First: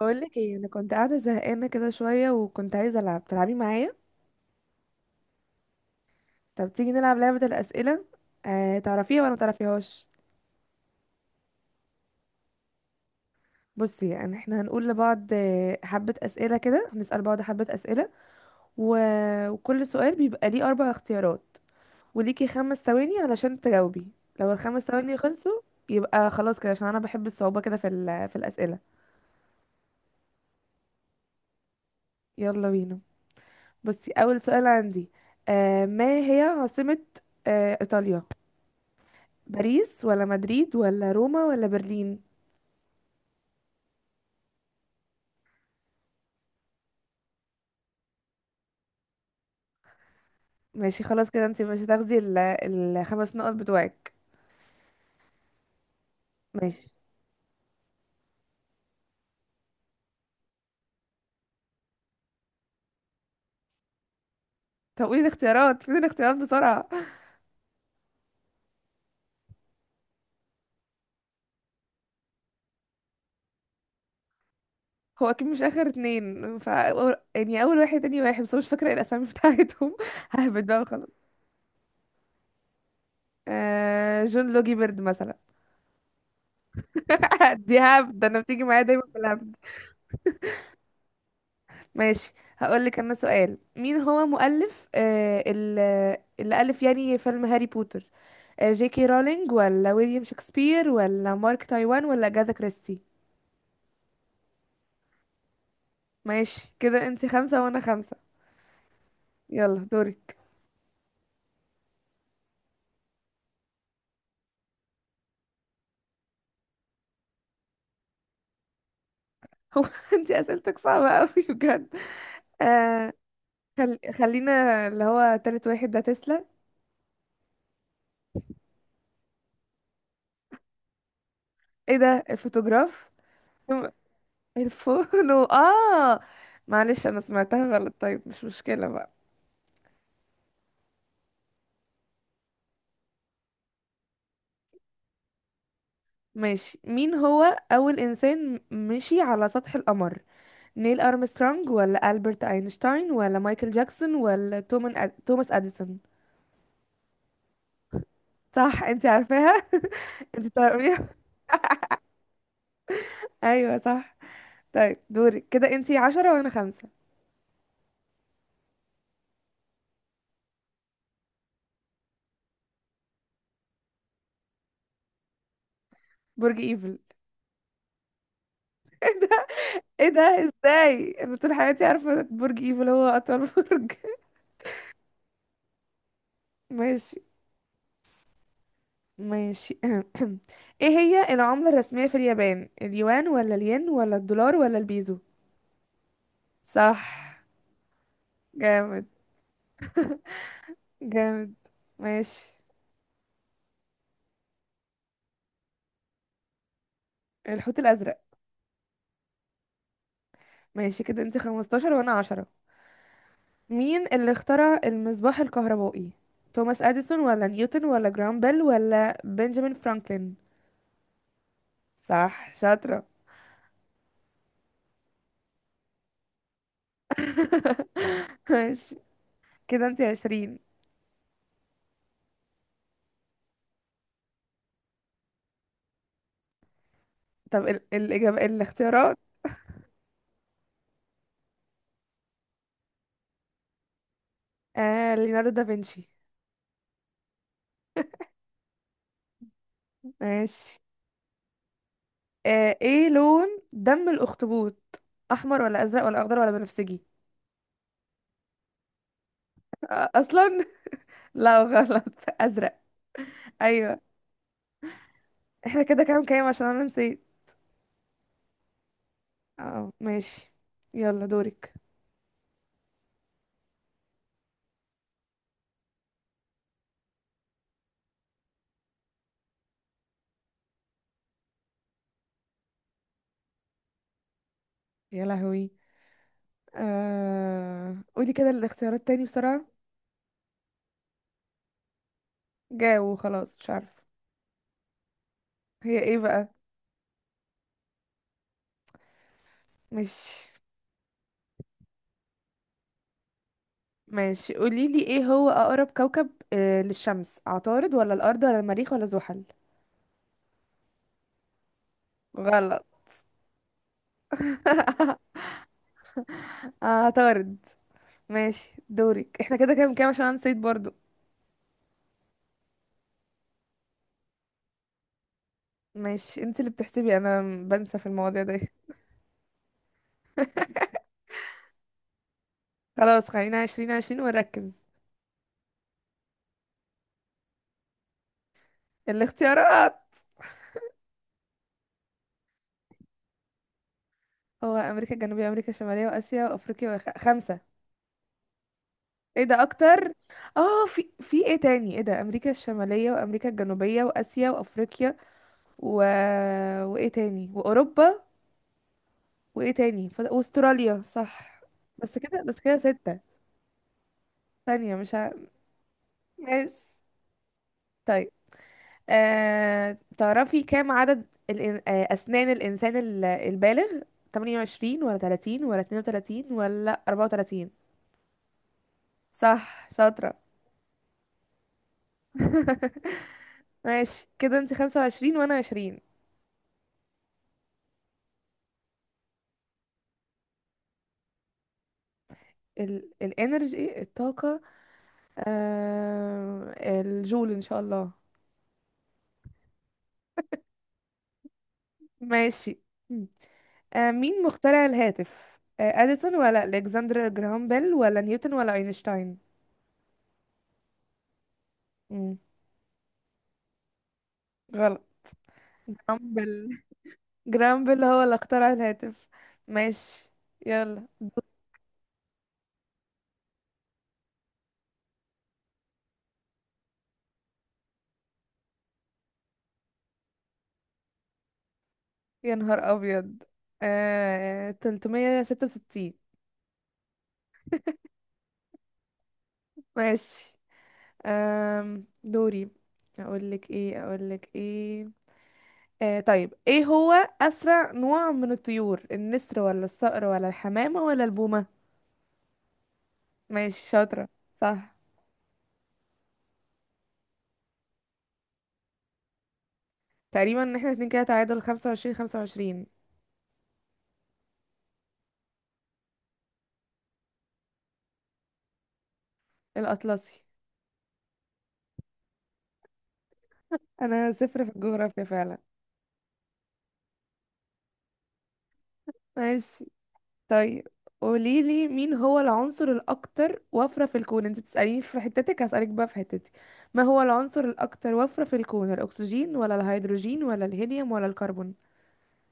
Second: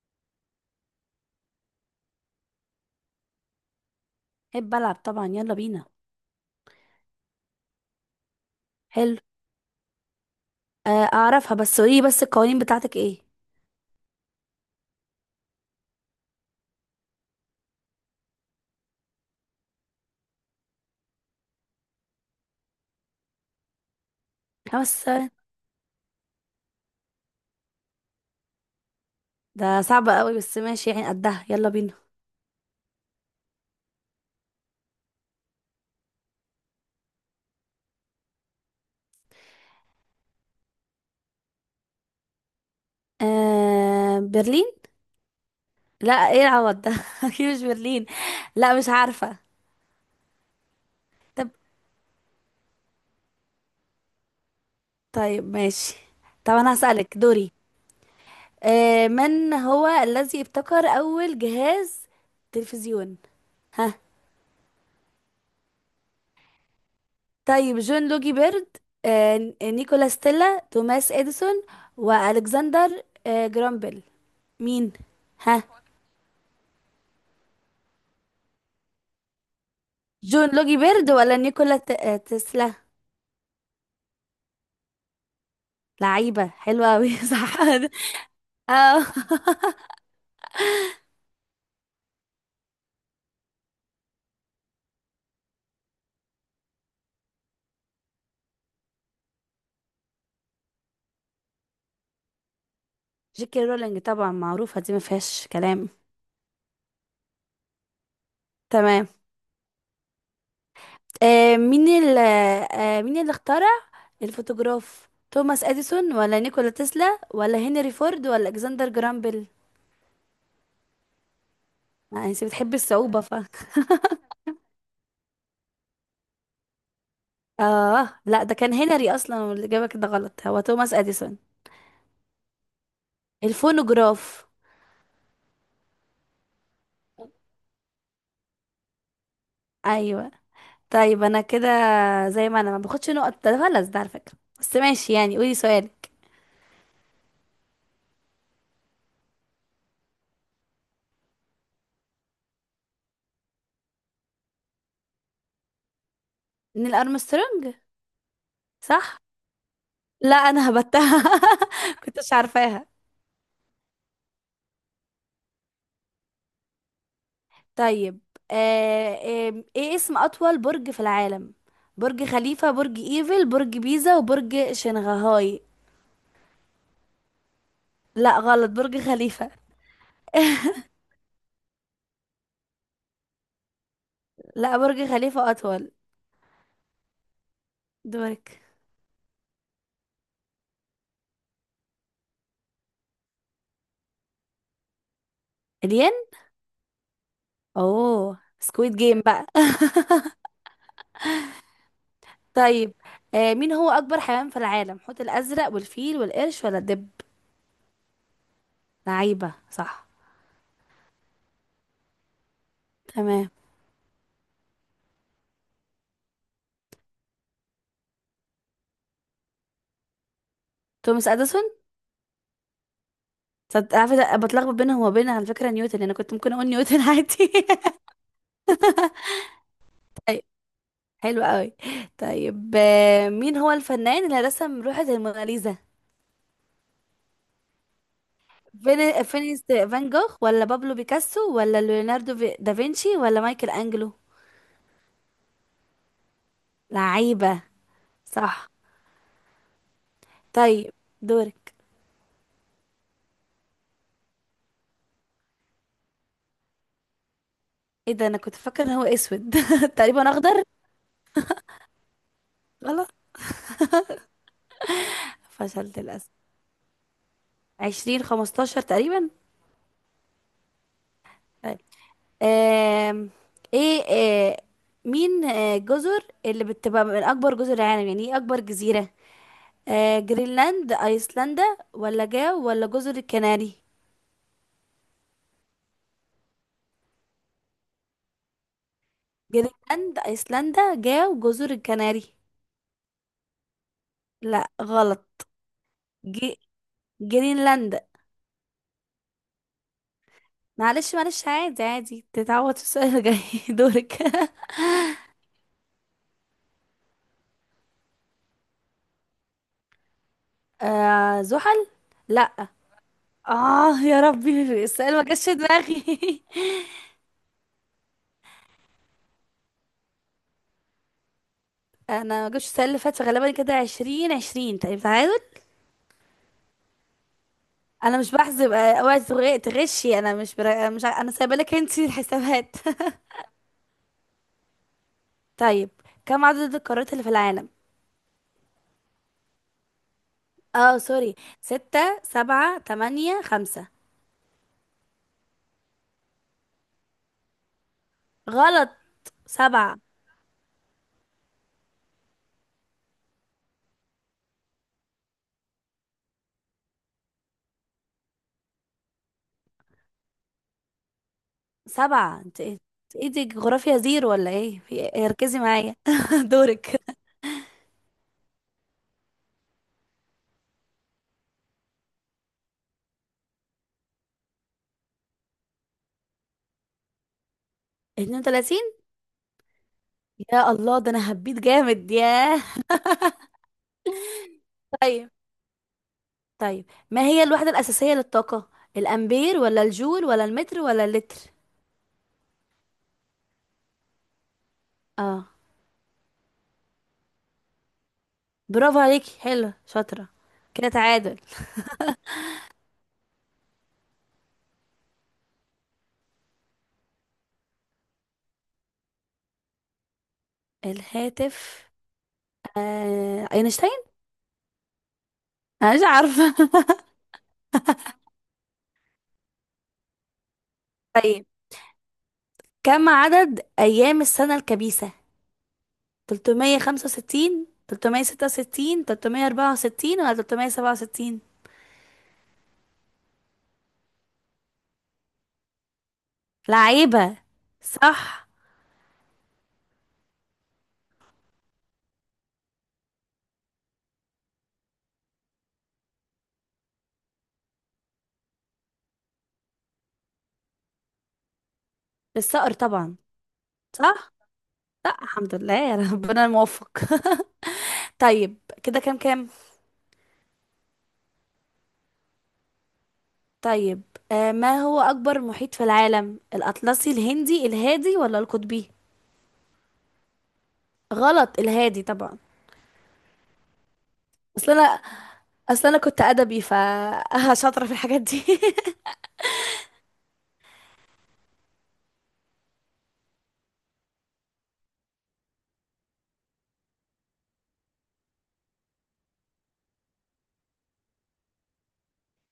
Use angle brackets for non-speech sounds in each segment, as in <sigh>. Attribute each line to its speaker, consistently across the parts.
Speaker 1: بقول لك ايه؟ انا كنت قاعده زهقانه كده شويه، وكنت عايزه العب. تلعبي معايا؟
Speaker 2: احب العب طبعا، يلا بينا.
Speaker 1: طب تيجي نلعب لعبه الاسئله. آه،
Speaker 2: حلو.
Speaker 1: تعرفيها ولا ما تعرفيهاش؟
Speaker 2: آه اعرفها، بس قولي بس، القوانين بتاعتك ايه؟
Speaker 1: بصي، يعني احنا هنقول لبعض حبه اسئله كده، هنسال بعض حبه اسئله و... وكل سؤال بيبقى ليه اربع اختيارات، وليكي خمس ثواني علشان تجاوبي. لو الخمس
Speaker 2: خمس
Speaker 1: ثواني
Speaker 2: ثواني؟
Speaker 1: خلصوا يبقى خلاص كده، عشان انا بحب الصعوبه كده في الاسئله.
Speaker 2: ده صعب قوي، بس ماشي يعني، قدها. يلا بينا.
Speaker 1: يلا بينا. بصي، اول سؤال عندي. ما هي عاصمه ايطاليا؟ باريس ولا مدريد ولا روما ولا برلين؟
Speaker 2: آه، برلين. لا، ايه العوض ده <laughs> اكيد مش برلين. لا مش عارفة.
Speaker 1: ماشي خلاص كده،
Speaker 2: طب
Speaker 1: انت مش هتاخدي الخمس نقط بتوعك.
Speaker 2: طيب، ماشي. طب انا
Speaker 1: ماشي.
Speaker 2: هسألك دوري. من هو الذي ابتكر اول جهاز تلفزيون؟ ها؟
Speaker 1: طب قولي الاختيارات، فين الاختيارات بسرعة.
Speaker 2: طيب، جون لوجي بيرد، نيكولا ستيلا، توماس اديسون، والكسندر جرامبل. مين؟
Speaker 1: هو اكيد مش
Speaker 2: ها؟
Speaker 1: اخر اتنين، يعني اول واحد تاني واحد، بس أنا مش فاكرة إيه الاسامي بتاعتهم <laughs>
Speaker 2: جون
Speaker 1: ههبد
Speaker 2: لوجي
Speaker 1: بقى وخلاص.
Speaker 2: بيرد ولا نيكولا تسلا؟
Speaker 1: جون لوجي بيرد مثلا.
Speaker 2: لعيبة حلوة أوي <laughs>
Speaker 1: <laughs>
Speaker 2: صح.
Speaker 1: دي هبد، ده انا بتيجي معايا دايما
Speaker 2: اه.
Speaker 1: في الهبد. ماشي، هقولك انا سؤال. مين هو مؤلف اللي ألف يعني فيلم هاري بوتر؟ جي كي رولينج ولا ويليام شكسبير ولا مارك تايوان ولا أجاثا كريستي؟
Speaker 2: جيكي رولينج طبعا، معروفة دي، ما فيهاش كلام.
Speaker 1: ماشي كده انتي خمسة وانا خمسة.
Speaker 2: تمام.
Speaker 1: يلا دورك.
Speaker 2: مين اللي اخترع الفوتوغراف؟ توماس اديسون ولا نيكولا تسلا ولا هنري فورد ولا الكسندر جرام بيل؟
Speaker 1: <laughs> هو انتي اسئلتك صعبة اوي بجد.
Speaker 2: انت بتحبي
Speaker 1: آه.
Speaker 2: الصعوبة ف <laughs>
Speaker 1: خلينا اللي هو تالت واحد ده تسلا.
Speaker 2: اه لا، ده كان هنري اصلا، والاجابة كده غلط، هو توماس اديسون.
Speaker 1: ايه ده، الفوتوغراف؟
Speaker 2: الفونوغراف.
Speaker 1: <laughs> اه. معلش انا سمعتها غلط، طيب مش مشكلة بقى.
Speaker 2: ايوه. طيب انا كده، زي ما انا ما باخدش نقط، ده غلط ده على فكرة. بس ماشي يعني، قولي سؤالك.
Speaker 1: ماشي. مين هو أول إنسان مشي على سطح القمر؟ نيل أرمسترونج ولا ألبرت أينشتاين ولا مايكل جاكسون ولا توماس أديسون؟
Speaker 2: نيل ارمسترونج.
Speaker 1: صح انتي
Speaker 2: صح.
Speaker 1: عارفاها <laughs>
Speaker 2: لا
Speaker 1: انتي
Speaker 2: انا
Speaker 1: تعرفيها.
Speaker 2: هبتها. <laughs> كنتش عارفاها.
Speaker 1: <laughs> ايوه صح. طيب دورك، كده انتي عشرة وانا خمسة.
Speaker 2: طيب. آه ايه اسم اطول برج في العالم؟ برج خليفة، برج ايفل، برج بيزا، وبرج شنغهاي؟
Speaker 1: برج ايفل.
Speaker 2: لا غلط، برج خليفة.
Speaker 1: <laughs> ايه ده،
Speaker 2: <laughs>
Speaker 1: ازاي انا طول حياتي عارفة برج ايفل هو اطول برج <laughs>
Speaker 2: لا برج خليفة اطول.
Speaker 1: ماشي.
Speaker 2: دورك.
Speaker 1: ماشي. <clears throat> ايه هي العملة الرسمية في اليابان؟ اليوان ولا الين ولا الدولار ولا البيزو؟
Speaker 2: الين.
Speaker 1: صح.
Speaker 2: اوه، سكويد
Speaker 1: جامد.
Speaker 2: جيم بقى <laughs>
Speaker 1: جامد. ماشي.
Speaker 2: طيب، مين هو أكبر حيوان في العالم؟ حوت الأزرق والفيل والقرش ولا الدب؟
Speaker 1: الحوت الأزرق.
Speaker 2: لعيبة، صح.
Speaker 1: ماشي كده انت 15 وانا 10.
Speaker 2: تمام.
Speaker 1: مين اللي اخترع المصباح الكهربائي؟ توماس اديسون ولا نيوتن ولا جرام بيل ولا بنجامين فرانكلين؟
Speaker 2: توماس أديسون.
Speaker 1: صح شاطرة.
Speaker 2: عارفة بتلخبط بينهم وبين، على فكرة نيوتن أنا كنت ممكن أقول نيوتن <laughs> عادي.
Speaker 1: <laughs> ماشي كده انت
Speaker 2: طيب.
Speaker 1: 20.
Speaker 2: حلو قوي. طيب مين هو الفنان اللي رسم لوحة الموناليزا؟
Speaker 1: طب الإجابة، الاختيارات.
Speaker 2: فين فينيس فان جوخ ولا بابلو بيكاسو ولا دافنشي ولا مايكل أنجلو؟
Speaker 1: ليوناردو دافنشي.
Speaker 2: لعيبة، صح.
Speaker 1: ماشي.
Speaker 2: طيب، دورك.
Speaker 1: ايه لون دم الأخطبوط؟ أحمر ولا أزرق ولا أخضر ولا بنفسجي؟
Speaker 2: ايه ده، انا كنت فاكره ان هو اسود <laughs>
Speaker 1: آه
Speaker 2: تقريبا اخضر.
Speaker 1: أصلا <laughs> لا غلط. أزرق.
Speaker 2: غلط.
Speaker 1: أيوه. احنا
Speaker 2: فشلت
Speaker 1: كده كام
Speaker 2: للأسف.
Speaker 1: كام؟ عشان انا نسيت.
Speaker 2: عشرين خمستاشر تقريبا.
Speaker 1: اه ماشي. يلا دورك.
Speaker 2: طيب. آم، ايه مين الجزر اللي بتبقى من أكبر جزر العالم؟ يعني ايه أكبر جزيرة؟ جرينلاند، أيسلندا، ولا جاو، ولا جزر الكناري؟
Speaker 1: يا لهوي. قولي كده الاختيارات تاني بسرعة.
Speaker 2: جرينلاند، أيسلندا، جاو، جزر الكناري.
Speaker 1: جاوب خلاص، مش عارفة.
Speaker 2: لا غلط.
Speaker 1: هي ايه بقى؟
Speaker 2: جي... جرينلاند.
Speaker 1: ماشي.
Speaker 2: معلش معلش، عادي عادي، تتعوض في السؤال الجاي. <laughs> دورك.
Speaker 1: ماشي قولي لي، ايه هو اقرب كوكب للشمس؟ عطارد ولا الارض ولا المريخ ولا زحل؟
Speaker 2: <laughs> آه، زحل. لا.
Speaker 1: غلط.
Speaker 2: اه يا ربي السؤال ما جاش في دماغي <laughs>
Speaker 1: عطارد. ماشي دورك. احنا كده كام كام؟ عشان انا نسيت برضو.
Speaker 2: انا ما جبتش السنه اللي فاتت غالبا، كده عشرين عشرين تقريبا، تعادل.
Speaker 1: ماشي، انت اللي بتحسبي، انا بنسى في
Speaker 2: انا مش
Speaker 1: المواضيع ده.
Speaker 2: بحسب، اوعي تغشي. انا مش برا...
Speaker 1: <laughs>
Speaker 2: مش ع- انا سايبه لك انت الحسابات. <laughs>
Speaker 1: خلاص خلينا عشرين عشرين ونركز.
Speaker 2: طيب. كم عدد القارات اللي في العالم؟
Speaker 1: الاختيارات.
Speaker 2: اه سوري. ستة، سبعة، تمانية، خمسة؟
Speaker 1: هو امريكا الجنوبية، امريكا الشمالية، واسيا، وافريقيا، خمسة.
Speaker 2: غلط.
Speaker 1: ايه ده،
Speaker 2: سبعة.
Speaker 1: اكتر؟ اه، في ايه تاني؟ ايه ده، امريكا الشماليه، وامريكا الجنوبيه، واسيا، وافريقيا و... وايه تاني، واوروبا، واستراليا، صح. بس
Speaker 2: سبعة،
Speaker 1: كده بس
Speaker 2: انت ايه؟
Speaker 1: كده،
Speaker 2: انت
Speaker 1: ستة.
Speaker 2: ايه، دي جغرافيا زيرو ولا ايه، في
Speaker 1: ثانيه مش
Speaker 2: إيه؟
Speaker 1: ه...
Speaker 2: ركزي معايا. <laughs>
Speaker 1: ماشي
Speaker 2: دورك.
Speaker 1: طيب. تعرفي كام عدد اسنان الانسان البالغ؟ 28 ولا 30 ولا 32 ولا 34؟
Speaker 2: اتنين وتلاتين.
Speaker 1: صح شاطره.
Speaker 2: يا الله، ده انا هبيت جامد، ياه.
Speaker 1: <laughs> ماشي كده انت
Speaker 2: طيب.
Speaker 1: 25 وانا 20.
Speaker 2: طيب، ما هي الوحدة الأساسية للطاقة؟ الأمبير ولا الجول ولا المتر ولا اللتر؟
Speaker 1: الانرجي، الطاقة.
Speaker 2: اه.
Speaker 1: آه الجول ان شاء الله.
Speaker 2: برافو عليكي، حلو شاطرة. كده تعادل.
Speaker 1: ماشي. مم. مين مخترع الهاتف؟ اديسون ولا الكسندر جراهام بيل ولا نيوتن ولا اينشتاين؟
Speaker 2: الهاتف.
Speaker 1: مم.
Speaker 2: اينشتاين.
Speaker 1: غلط.
Speaker 2: انا مش
Speaker 1: جراهام
Speaker 2: عارفة.
Speaker 1: بيل. <laughs> جراهام بيل هو اللي اخترع الهاتف. ماشي. يلا.
Speaker 2: <laughs> طيب، كم عدد أيام السنة الكبيسة؟ 365، 366، 364 ولا 367؟
Speaker 1: يا نهار ابيض. 366.
Speaker 2: لعيبة، صح.
Speaker 1: ماشي. دوري. اقول لك ايه. طيب، ايه هو اسرع نوع من الطيور؟ النسر ولا الصقر ولا الحمامة ولا البومة؟
Speaker 2: الصقر طبعا.
Speaker 1: ماشي شاطرة.
Speaker 2: صح.
Speaker 1: صح.
Speaker 2: لا الحمد لله، يا ربنا الموفق. <laughs> طيب كده كام كام.
Speaker 1: تقريبا ان احنا اتنين كده تعادل، خمسة وعشرين خمسة وعشرين.
Speaker 2: طيب ما هو أكبر محيط في العالم؟ الأطلسي، الهندي، الهادي، ولا القطبي؟
Speaker 1: الاطلسي.
Speaker 2: غلط، الهادي طبعا.
Speaker 1: انا صفر
Speaker 2: أصل
Speaker 1: في
Speaker 2: أنا،
Speaker 1: الجغرافيا فعلا.
Speaker 2: أصل أنا كنت أدبي ف <laughs> شاطرة في الحاجات دي. <laughs>
Speaker 1: ماشي. طيب قوليلي مين هو العنصر الاكتر وفرة في الكون، انت بتسأليني في حتتك هسألك بقى في حتتي. ما هو العنصر الاكتر وفرة في الكون؟ الاكسجين ولا الهيدروجين ولا الهيليوم ولا الكربون؟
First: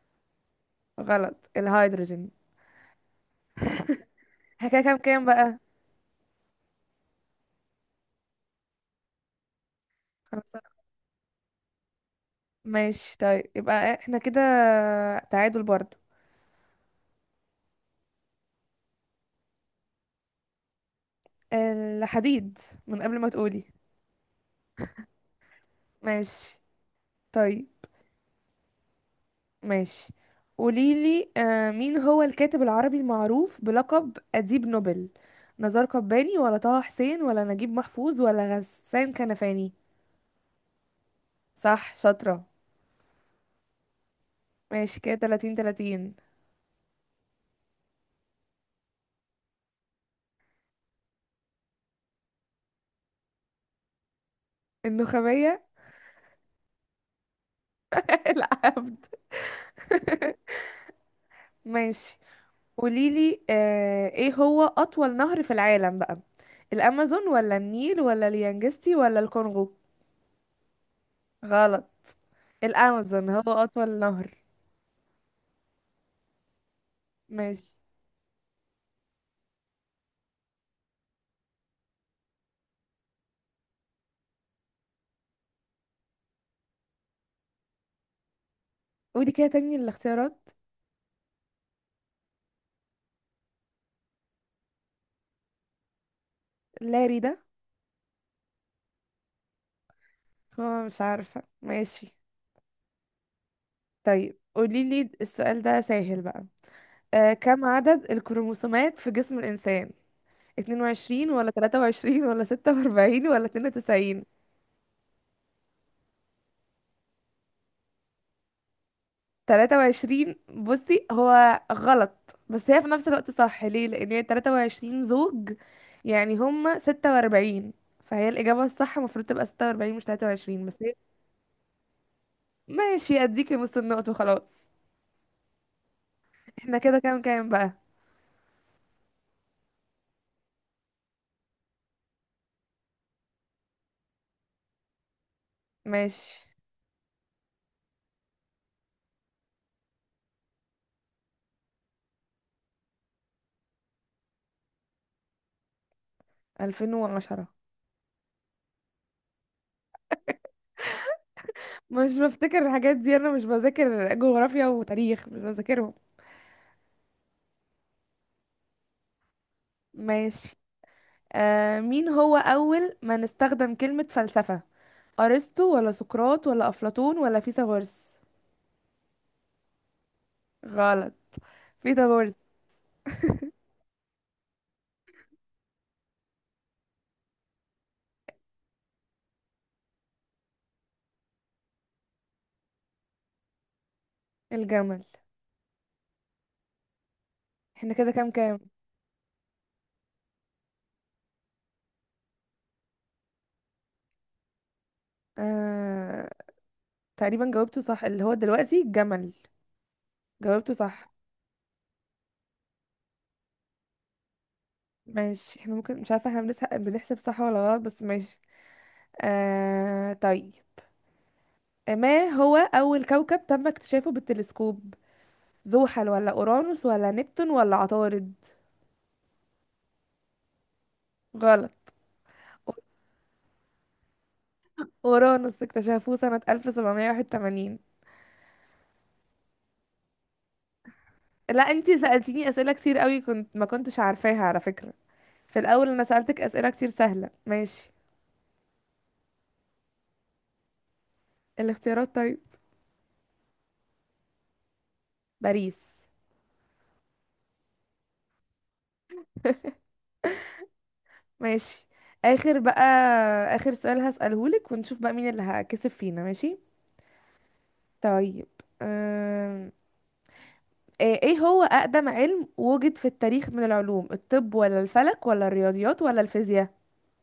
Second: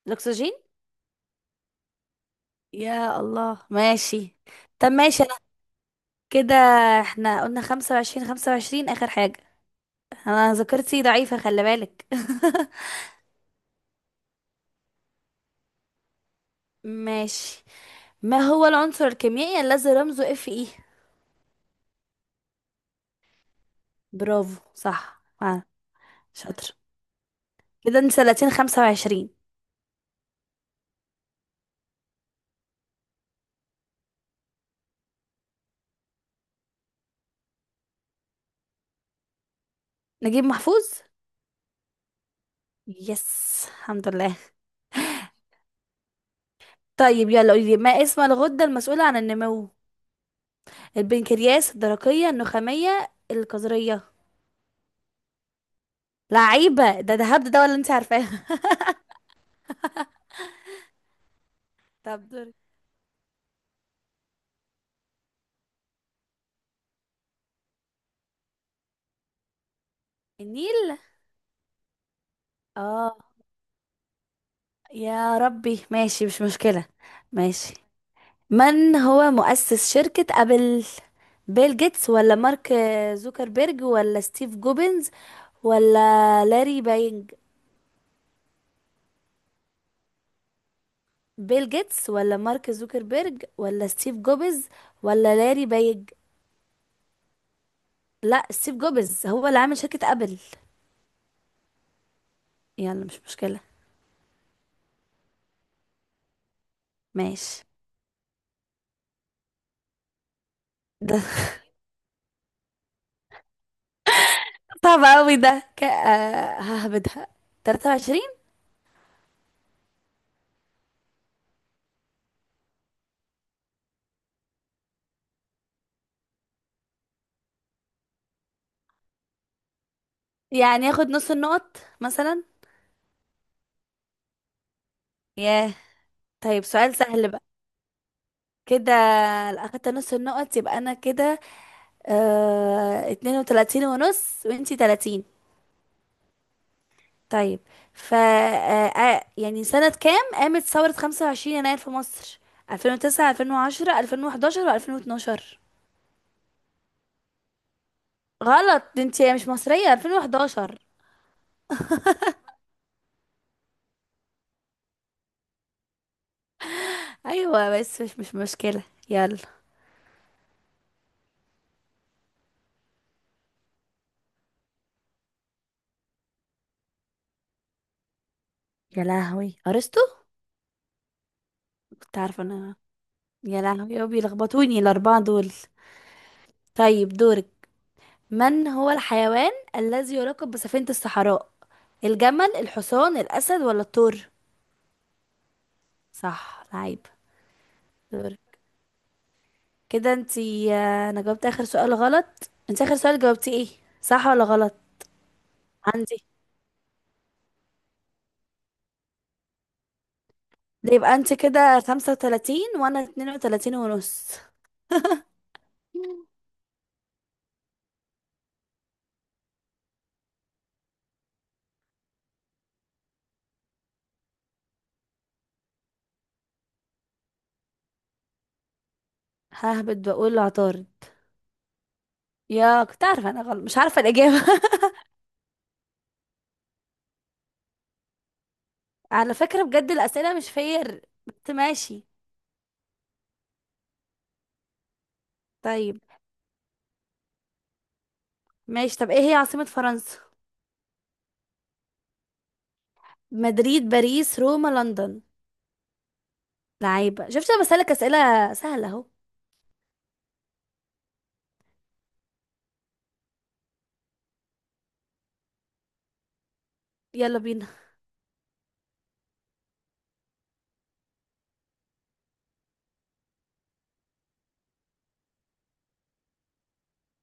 Speaker 2: الأكسجين.
Speaker 1: غلط، الهيدروجين.
Speaker 2: يا الله ماشي.
Speaker 1: احنا كده
Speaker 2: طب
Speaker 1: كام
Speaker 2: ماشي
Speaker 1: كام
Speaker 2: أنا
Speaker 1: بقى؟
Speaker 2: كده. احنا قلنا خمسة وعشرين خمسة وعشرين آخر حاجة. أنا ذاكرتي ضعيفة، خلي بالك.
Speaker 1: ماشي طيب، يبقى احنا كده تعادل برضو.
Speaker 2: <laughs> ماشي. ما هو العنصر الكيميائي الذي رمزه اف اي؟
Speaker 1: الحديد، من قبل ما تقولي.
Speaker 2: برافو صح، آه.
Speaker 1: ماشي.
Speaker 2: شاطر.
Speaker 1: طيب.
Speaker 2: كده انت 30، 25.
Speaker 1: ماشي قوليلي مين هو الكاتب العربي المعروف بلقب أديب نوبل؟ نزار قباني ولا طه حسين ولا نجيب محفوظ ولا غسان كنفاني؟
Speaker 2: نجيب محفوظ.
Speaker 1: صح شاطرة.
Speaker 2: يس الحمد لله.
Speaker 1: ماشي كده 30 30.
Speaker 2: طيب يلا قولي لي، ما اسم الغدة المسؤولة عن النمو؟ البنكرياس، الدرقية، النخامية، الكظرية؟
Speaker 1: النخامية.
Speaker 2: لعيبة. ده هبد ده ولا انت عارفاه؟
Speaker 1: <laughs> العبد. <laughs>
Speaker 2: <laughs>
Speaker 1: ماشي.
Speaker 2: طب دوري.
Speaker 1: قوليلي ايه هو أطول نهر في العالم بقى؟ الأمازون ولا النيل ولا اليانجستي ولا الكونغو؟
Speaker 2: النيل.
Speaker 1: غلط.
Speaker 2: اه
Speaker 1: الأمازون هو أطول نهر.
Speaker 2: يا ربي، ماشي مش مشكلة. ماشي.
Speaker 1: ماشي.
Speaker 2: من هو مؤسس شركة أبل؟ بيل جيتس ولا مارك زوكربيرج ولا ستيف جوبنز ولا لاري بايج؟
Speaker 1: قولي كده تاني الاختيارات.
Speaker 2: بيل جيتس ولا مارك زوكربيرج ولا ستيف جوبز ولا لاري بايج؟
Speaker 1: لاري ده.
Speaker 2: لا ستيف جوبز هو اللي عامل شركة ابل.
Speaker 1: هو، مش عارفة. ماشي.
Speaker 2: يلا مش مشكلة.
Speaker 1: طيب قوليلي، السؤال ده سهل بقى.
Speaker 2: ماشي.
Speaker 1: كم عدد الكروموسومات في جسم الإنسان؟
Speaker 2: ده
Speaker 1: 22 ولا 23 ولا 46 ولا 92؟
Speaker 2: <laughs> صعب قوي ده ك... آه، ههبدها. 23.
Speaker 1: تلاتة وعشرين. بصي، هو غلط بس هي في نفس الوقت صح، ليه؟ لان هي تلاتة وعشرين زوج، يعني هما ستة واربعين. فهي الإجابة الصح المفروض تبقى ستة واربعين، مش تلاتة وعشرين، بس
Speaker 2: يعني
Speaker 1: هي
Speaker 2: ياخد نص النقط مثلا.
Speaker 1: ماشي. أديكي نص النقط وخلاص.
Speaker 2: ياه، طيب
Speaker 1: احنا
Speaker 2: سؤال
Speaker 1: كده كام
Speaker 2: سهل بقى.
Speaker 1: كام بقى؟
Speaker 2: كده، لو اخدت نص النقط يبقى انا كده 32 ونص، وانتي 30.
Speaker 1: ماشي.
Speaker 2: طيب، ف يعني سنة كام قامت ثورة 25 يناير في مصر؟ 2009، 2010، 2011، و2012؟
Speaker 1: ألفين وعشرة.
Speaker 2: غلط، دي انت مش مصرية. 2011.
Speaker 1: مش بفتكر الحاجات دي، أنا مش بذاكر جغرافيا وتاريخ، مش بذاكرهم.
Speaker 2: ايوه بس مش مشكلة. يلا.
Speaker 1: ماشي. مين هو أول من استخدم كلمة فلسفة؟ أرسطو ولا سقراط ولا أفلاطون ولا فيثاغورس؟
Speaker 2: يا لهوي، ارسطو.
Speaker 1: غلط.
Speaker 2: كنت
Speaker 1: فيثاغورس.
Speaker 2: عارفة انا. يا لهوي، يا بيلخبطوني الاربعة دول. طيب دورك. من هو الحيوان الذي يراقب بسفينة الصحراء؟ الجمل، الحصان، الاسد، ولا الثور؟
Speaker 1: الجمل.
Speaker 2: صح، لعيب.
Speaker 1: احنا كده كام
Speaker 2: دورك.
Speaker 1: كام؟
Speaker 2: كده انت، انا جاوبت اخر سؤال غلط، انت اخر سؤال جاوبتي ايه؟ صح ولا غلط؟ عندي.
Speaker 1: آه... تقريبا جاوبته صح اللي هو دلوقتي، الجمل. جاوبته
Speaker 2: ده
Speaker 1: صح.
Speaker 2: يبقى انت كده 35 وانا 32 ونص.
Speaker 1: ماشي. احنا، ممكن مش عارفة احنا بنحسب صح ولا غلط، بس ماشي. طيب. ما هو أول كوكب تم اكتشافه بالتلسكوب؟ زحل ولا أورانوس ولا نبتون ولا عطارد؟
Speaker 2: ههبط، بقول عطارد.
Speaker 1: غلط.
Speaker 2: يا، كنت عارفة انا غلط، مش عارفة الإجابة. <laughs>
Speaker 1: أورانوس اكتشفوه سنة 1781.
Speaker 2: على فكرة بجد الأسئلة مش فير، بس
Speaker 1: لا، انتي
Speaker 2: ماشي.
Speaker 1: سألتيني أسئلة كتير قوي كنت ما كنتش عارفاها على فكرة. في الأول
Speaker 2: طيب
Speaker 1: أنا سألتك أسئلة كتير سهلة. ماشي.
Speaker 2: ماشي. طب ايه هي عاصمة فرنسا؟
Speaker 1: الاختيارات طيب.
Speaker 2: مدريد، باريس، روما، لندن؟
Speaker 1: باريس.
Speaker 2: لعيبة. شفت، انا بسألك أسئلة سهلة اهو.
Speaker 1: ماشي. اخر بقى. اخر سؤال هسألهولك ونشوف بقى مين اللي هكسب فينا. ماشي.
Speaker 2: يلا بينا.
Speaker 1: طيب. أم... إيه هو اقدم علم وجد في التاريخ من العلوم؟ الطب ولا الفلك ولا الرياضيات ولا الفيزياء؟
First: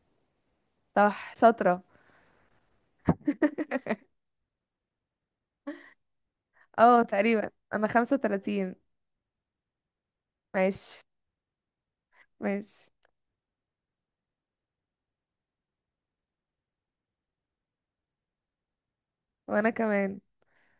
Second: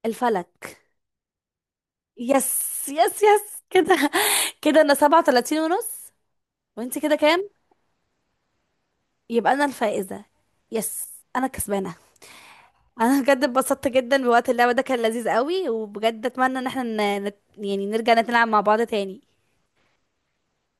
Speaker 2: الفلك.
Speaker 1: صح شاطرة.
Speaker 2: يس يس يس كده. <laughs> كده انا سبعة وتلاتين ونص.
Speaker 1: <laughs>
Speaker 2: وانت
Speaker 1: اه
Speaker 2: كده كام؟
Speaker 1: تقريبا انا 35.
Speaker 2: يبقى انا الفائزة.
Speaker 1: ماشي.
Speaker 2: يس. انا كسبانة.
Speaker 1: ماشي.
Speaker 2: انا بجد اتبسطت جدا بوقت اللعبة ده، كان لذيذ قوي، وبجد اتمنى ان احنا يعني نرجع نلعب مع بعض تاني.
Speaker 1: وانا كمان.